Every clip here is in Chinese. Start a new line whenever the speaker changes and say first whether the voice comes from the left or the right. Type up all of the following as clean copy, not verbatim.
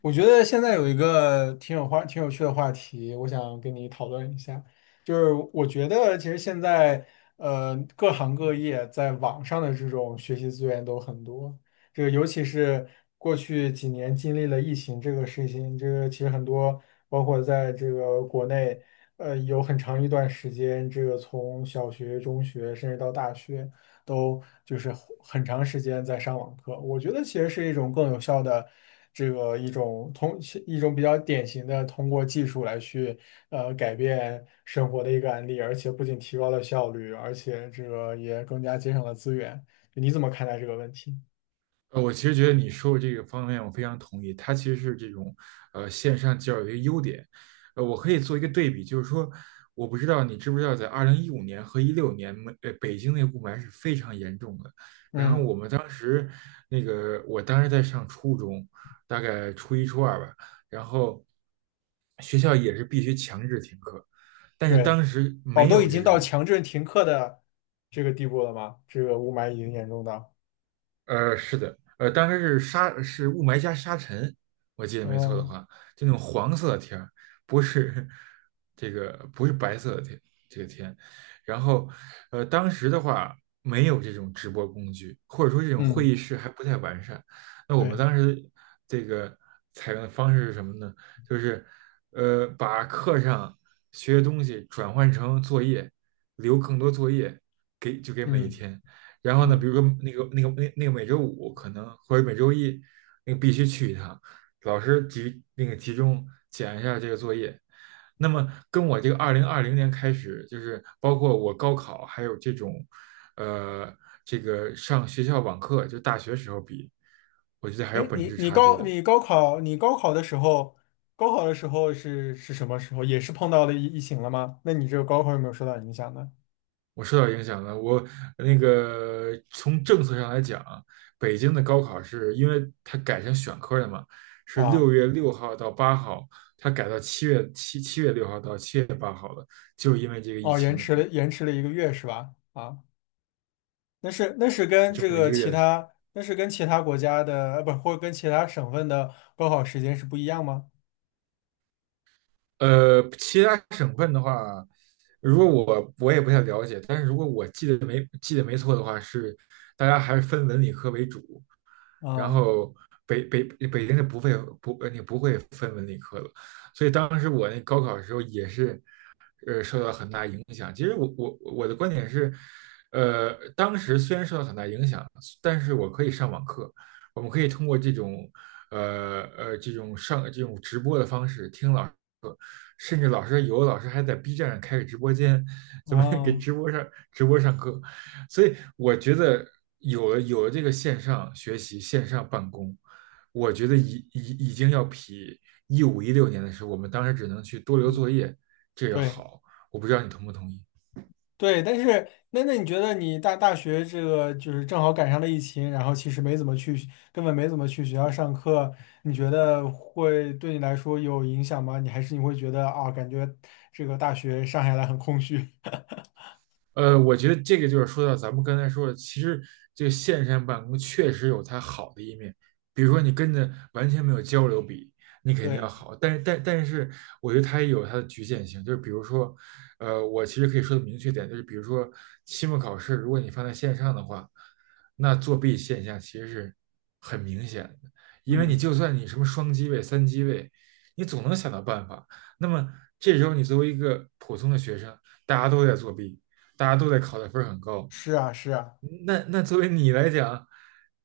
left: 我觉得现在有一个挺有趣的话题，我想跟你讨论一下。就是我觉得，其实现在各行各业在网上的这种学习资源都很多。这个尤其是过去几年经历了疫情这个事情，这个其实很多，包括在这个国内，有很长一段时间，这个从小学、中学甚至到大学。都就是很长时间在上网课。我觉得其实是一种更有效的这个一种通一种比较典型的通过技术来去改变生活的一个案例，而且不仅提高了效率，而且这个也更加节省了资源。你怎么看待这个问题？
right: 我其实觉得你说的这个方面我非常同意，它其实是这种线上教育的一个优点。我可以做一个对比，就是说，我不知道你知不知道，在2015年和一六年，北京那个雾霾是非常严重的。然后
left: 嗯，
right: 我们当时我当时在上初中，大概初一初二吧，然后学校也是必须强制停课，但是
left: 对，
right: 当时
left: 哦，
right: 没
left: 都已
right: 有这
left: 经到
right: 种。
left: 强制停课的这个地步了吗？这个雾霾已经严重到，
right: 是的，当时是雾霾加沙尘，我记得没错的
left: 嗯
right: 话，就那种黄色的天儿，不是 这个不是白色的天，这个天。然后，当时的话没有这种直播工具，或者说这种会议
left: 嗯，
right: 室还不太完善。那我们
left: 对，
right: 当时这个采用的方式是什么呢？就是，把课上学的东西转换成作业，留更多作业给每一
left: 嗯
right: 天。然后呢，比
left: 嗯。
right: 如说那个每周五可能或者每周一，那个必须去一趟，老师集那个集中检一下这个作业。那么跟我这个2020年开始，就是包括我高考还有这种，呃，这个上学校网课，就大学时候比，我觉得还有
left: 哎，
right: 本
left: 你
right: 质
left: 你
right: 差距
left: 高
right: 的。
left: 你高考你高考的时候，高考的时候是什么时候？也是碰到了疫情了吗？那你这个高考有没有受到影响呢？
right: 我受到影响了。我从政策上来讲，北京的高考是因为它改成选科了嘛，是六
left: 啊，
right: 月六号到八号，它改到7月6号到7月8号了，就是因为这个疫
left: 哦，延
right: 情。
left: 迟了延迟了一个月是吧？啊，那是那是跟
right: 这
left: 这
right: 么。
left: 个其他那是跟其他国家的，呃，不，或者跟其他省份的高考时间是不一样吗？
right: 其他省份的话，如果我也不太了解，但是如果我记得没错的话，是大家还是分文理科为主，然
left: 啊
right: 后北京是不会不呃你不会分文理科的，所以当时我那高考的时候也是受到很大影响。其实我的观点是，当时虽然受到很大影响，但是我可以上网课，我们可以通过这种这种这种直播的方式听老师课，甚至有的老师还在 B 站上开个直播间，咱们给
left: 啊，
right: 直播上课。所以我觉得有了这个线上学习、线上办公，我觉得已经要比一五一六年的时候，我们当时只能去多留作业，这个
left: 对。
right: 好，我不知道你同不同意。
left: 对，但是那你觉得你大学这个就是正好赶上了疫情，然后其实没怎么去，根本没怎么去学校上课，你觉得会对你来说有影响吗？你还是你会觉得啊，感觉这个大学上下来很空虚？
right: 我觉得这个就是说到咱们刚才说的，其实这个线上办公确实有它好的一面，比如说你跟着完全没有交流比，你肯定要
left: 对，
right: 好，但是我觉得它也有它的局限性，就是比如说，我其实可以说的明确点，就是比如说期末考试，如果你放在线上的话，那作弊现象其实是很明显的，因为你
left: 嗯，
right: 就算你什么双机位、三机位，你总能想到办法，那么这时候你作为一个普通的学生，大家都在作弊，大家都在考的分儿很高，
left: 是啊，是啊，
right: 那作为你来讲，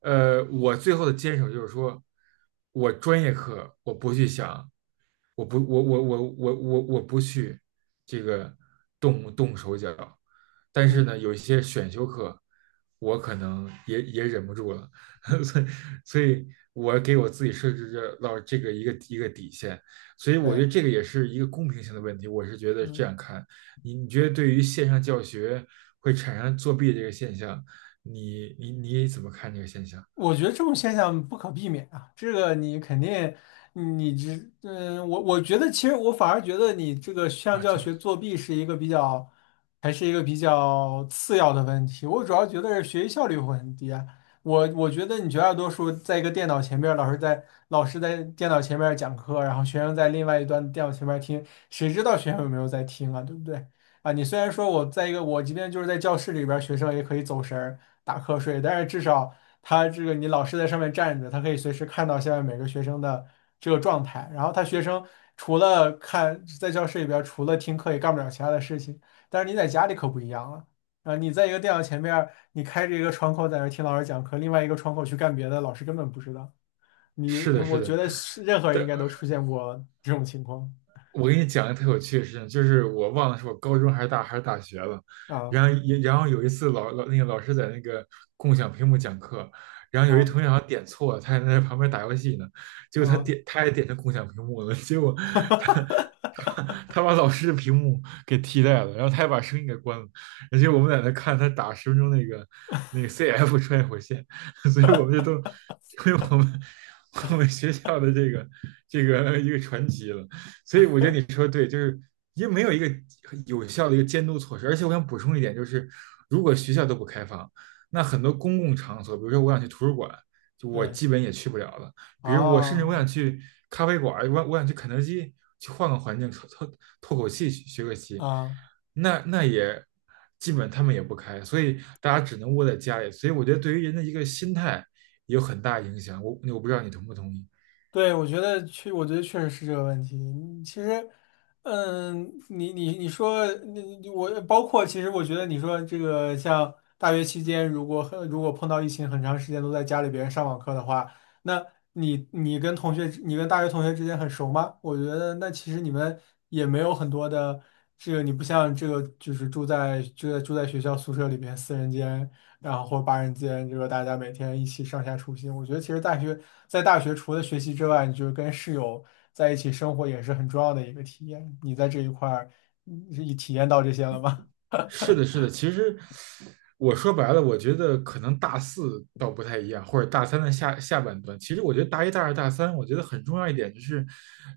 right: 我最后的坚守就是说，我专业课我不去想，我不，我我我我我我不去这个动动手脚，但
left: 嗯，
right: 是呢，有一些选修课，我可能也忍不住了，所以所以我给我自己设置这个一个底线，所以我
left: 对，
right: 觉得这个也是一个公平性的问题，我是觉得这
left: 嗯。
right: 样看，你觉得对于线上教学会产生作弊这个现象，你怎么看这个现象
left: 我觉得这种现象不可避免啊，这个你肯定，你这，嗯，我觉得其实我反而觉得你这个像
right: 啊？
left: 教学作弊是一个比较，还是一个比较次要的问题。我主要觉得是学习效率会很低啊。我觉得你绝大多数在一个电脑前面，老师在电脑前面讲课，然后学生在另外一端电脑前面听，谁知道学生有没有在听啊，对不对？啊，你虽然说我在一个我即便就是在教室里边儿学生也可以走神儿打瞌睡，但是至少他这个你老师在上面站着，他可以随时看到下面每个学生的这个状态。然后他学生除了看在教室里边儿除了听课也干不了其他的事情。但是你在家里可不一样了，啊，你在一个电脑前面儿你开着一个窗口在那儿听老师讲课，另外一个窗口去干别的，老师根本不知道。你
right: 是的，是
left: 我
right: 的。
left: 觉得是任何人
right: 对，
left: 应该都出现过这种情况
right: 我给你讲一个特有趣的事情，就是我忘了是我高中还是大学了，
left: 啊
right: 然后也然后有一次老师在那个共享屏幕讲课，然后有一
left: 啊
right: 同学好像点错了，他还在旁边打游戏呢，结果
left: 啊！
right: 他也点成共享屏幕了，结果他他他把老师的屏幕给替代了，然后他还把声音给关了，而且我们在那看他打10分钟那个 CF 穿越火线，所以我们就都成为我们学校的这个一个传奇了。所以我觉得你说的对，就是因为没有一个有效的一个监督措施。而且我想补充一点，就是如果学校都不开放，那很多公共场所，比如说我想去图书馆，就我
left: 对
right: 基本也去不了了。比如我甚至我
left: 啊。
right: 想去咖啡馆，我想去肯德基，去换个环境透口气，学个习，
left: 啊，
right: 那也基本他们也不开，所以大家只能窝在家里。所以我觉得对于人的一个心态也有很大影响。我不知道你同不同意。
left: 对，我觉得确实是这个问题。嗯其实，嗯，你你你说，你你我包括，其实我觉得你说这个像大学期间，如果碰到疫情很长时间都在家里边上网课的话，那你你跟同学，你跟大学同学之间很熟吗？我觉得那其实你们也没有很多的这个，你不像这个就是住在学校宿舍里边四人间。然后或者八人间，这个大家每天一起上下出行。我觉得其实在大学除了学习之外，你就是跟室友在一起生活也是很重要的一个体验。你在这一块儿，你体验到这些了吗？
right: 是的，是的。其实我说白了，我觉得可能大四倒不太一样，或者大三的下半段。其实我觉得大一、大二、大三，我觉得很重要一点就是，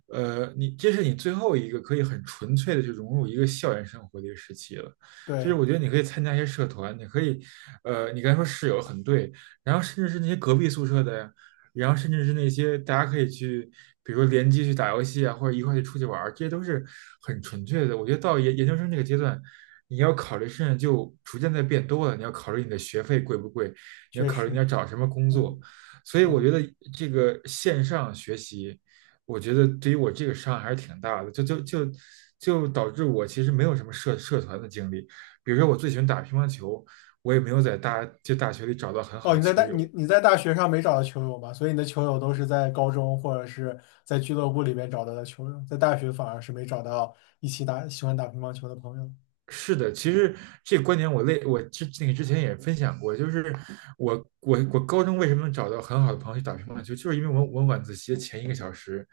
right: 你这是你最后一个可以很纯粹的去融入一个校园生活的一个时期了。就是
left: 对，
right: 我觉得你可以参加一些社团，你可以，你刚才说室友很对，然后甚至是那些隔壁宿舍的呀，然后甚至是那些大家可以去，比如说联机去打游戏啊，或者一块去出去玩儿，这些都是很纯粹的。我觉得到研究生这个阶段，你要考虑事情就逐渐在变多了，你要考虑你的学费贵不贵，你要
left: 确
right: 考虑你
left: 实，
right: 要找什么工
left: 嗯，
right: 作。所以
left: 是
right: 我
left: 的。
right: 觉得这个线上学习，我觉得对于我这个伤害还是挺大的，就导致我其实没有什么社团的经历。比如说我最喜欢打乒乓球，我也没有在大学里找到很好
left: 哦，
right: 的
left: 你在大
right: 球
left: 你
right: 友。
left: 你在大学上没找到球友吧？所以你的球友都是在高中或者是在俱乐部里面找到的球友，在大学反而是没找到一起打喜欢打乒乓球的朋友。
right: 是的，其实这个观点我类我之那个之前也分享过，就是我我高中为什么能找到很好的朋友去打乒乓球，就是因为我晚自习的前一个小时，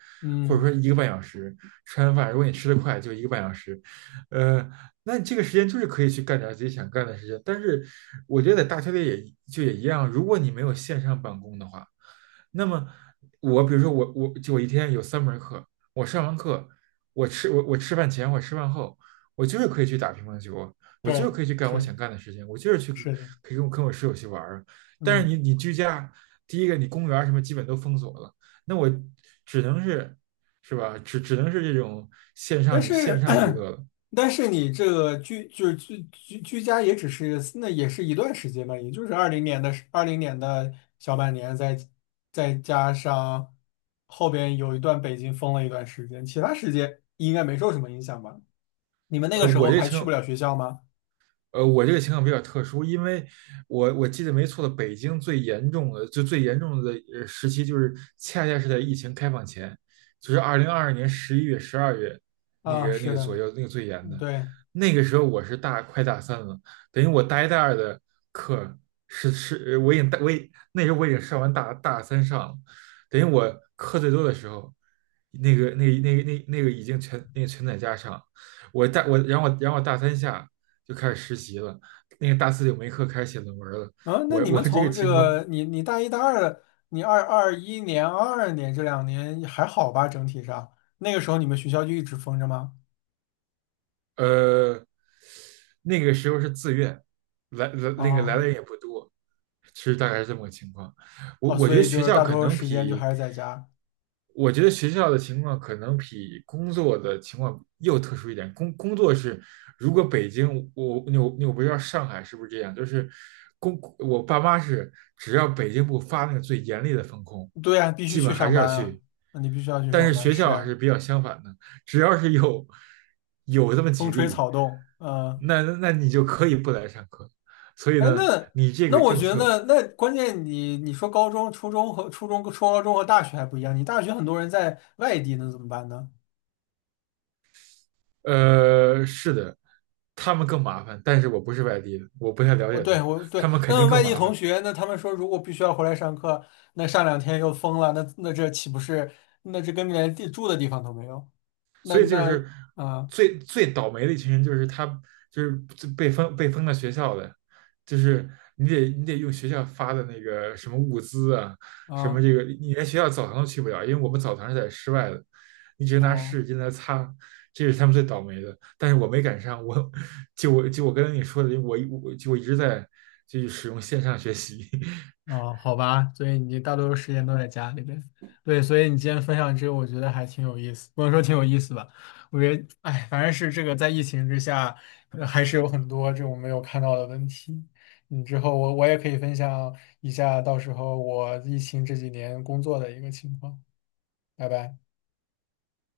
right: 或者
left: 嗯，
right: 说一个半小时，吃完饭如果你吃得快，就一个半小时，呃，那你这个时间就是可以去干点自己想干的事情。但是我觉得在大学里也一样，如果你没有线上办公的话，那么我比如说我一天有三门课，我上完课，我吃饭前我吃饭后。我就是可以去打乒乓球，我就是
left: 对，
right: 可以去干我想干的事情，我就是
left: 是的，
right: 可以跟我室友去玩儿。但是
left: 嗯。
right: 你居家，第一个你公园儿什么基本都封锁了，那我只能是，是吧？只能是这种
left: 但
right: 线
left: 是，
right: 上娱乐了。
left: 但是你这个居就是居居居家也只是那也是一段时间吧，也就是二零年的小半年再，再加上后边有一段北京封了一段时间，其他时间应该没受什么影响吧？你们那
right: 呃，
left: 个时
right: 我
left: 候
right: 这
left: 还
right: 情
left: 去不了学校吗？
right: 我这个情况比较特殊，因为我记得没错的，北京最严重的时期，就是恰恰是在疫情开放前，就是2022年11月、12月那
left: 啊，
right: 个那
left: 是
right: 个左
left: 的，
right: 右，那个最严
left: 嗯
right: 的。
left: 对，
right: 那个时候我是快大三了，等于我大一大二的课是，我已经大我已那时候我已经上完大三上了，等于我课最多的时候，那个已经全那个全在家上，我大我然后我然后我大三下。就开始实习了，那个大四就没课，开始写论文了。
left: 啊，那
right: 我
left: 你
right: 我
left: 们
right: 这个
left: 从这
right: 情况
left: 个你你大一大二，你2021年、2022年这两年还好吧？整体上那个时候你们学校就一直封着吗？
right: 呃，那个时候是自愿，来来那个来
left: 啊。
right: 的人也不多，其实大概是这么个情况。我
left: 哦，
right: 我觉
left: 所
right: 得
left: 以就
right: 学
left: 是
right: 校
left: 大
right: 可
left: 多数
right: 能
left: 时间就
right: 比，
left: 还是在家。
right: 我觉得学校的情况可能比工作的情况又特殊一点。工作是，如果北京，我不知道上海是不是这样，就是我爸妈是，只要北京不发那个最严厉的封控，
left: 对呀，必须
right: 基
left: 去
right: 本还
left: 上
right: 是要
left: 班啊，
right: 去。
left: 那你必须要去
right: 但
left: 上
right: 是
left: 班，
right: 学
left: 是
right: 校还是
left: 啊
right: 比较相反的。只要是有这么
left: 风
right: 几
left: 吹
right: 例，
left: 草动，嗯，
right: 那你就可以不来上课。所以
left: 哎，
right: 呢，
left: 那
right: 你这
left: 那
right: 个
left: 我
right: 政
left: 觉
right: 策，
left: 得那关键你你说高中、初中和初中、初高中和大学还不一样，你大学很多人在外地，那怎么办呢？
right: 是的，他们更麻烦，但是我不是外地的，我不太了
left: 哦，
right: 解他
left: 对，
right: 们，
left: 我
right: 他
left: 对，
right: 们肯定
left: 那外
right: 更
left: 地
right: 麻
left: 同
right: 烦。
left: 学，那他们说如果必须要回来上课，那上两天又疯了，那这岂不是那这根本连地住的地方都没有？那
right: 所以就
left: 那
right: 是
left: 啊
right: 最最倒霉的一群人，就是他就是被封到学校的，就是你得用学校发的那个什么物资啊，什么
left: 啊
right: 这个你连学校澡堂都去不了，因为我们澡堂是在室外的，你只能拿
left: 哦。
right: 湿纸巾来擦。这是他们最倒霉的，但是我没赶上。我跟你说的，我一直在使用线上学习，
left: 哦，好吧，所以你大多数时间都在家里边。对，所以你今天分享这个，我觉得还挺有意思，不能说挺有意思吧，我觉得，哎，反正是这个在疫情之下，还是有很多这种没有看到的问题。嗯，之后我也可以分享一下，到时候我疫情这几年工作的一个情况。拜拜。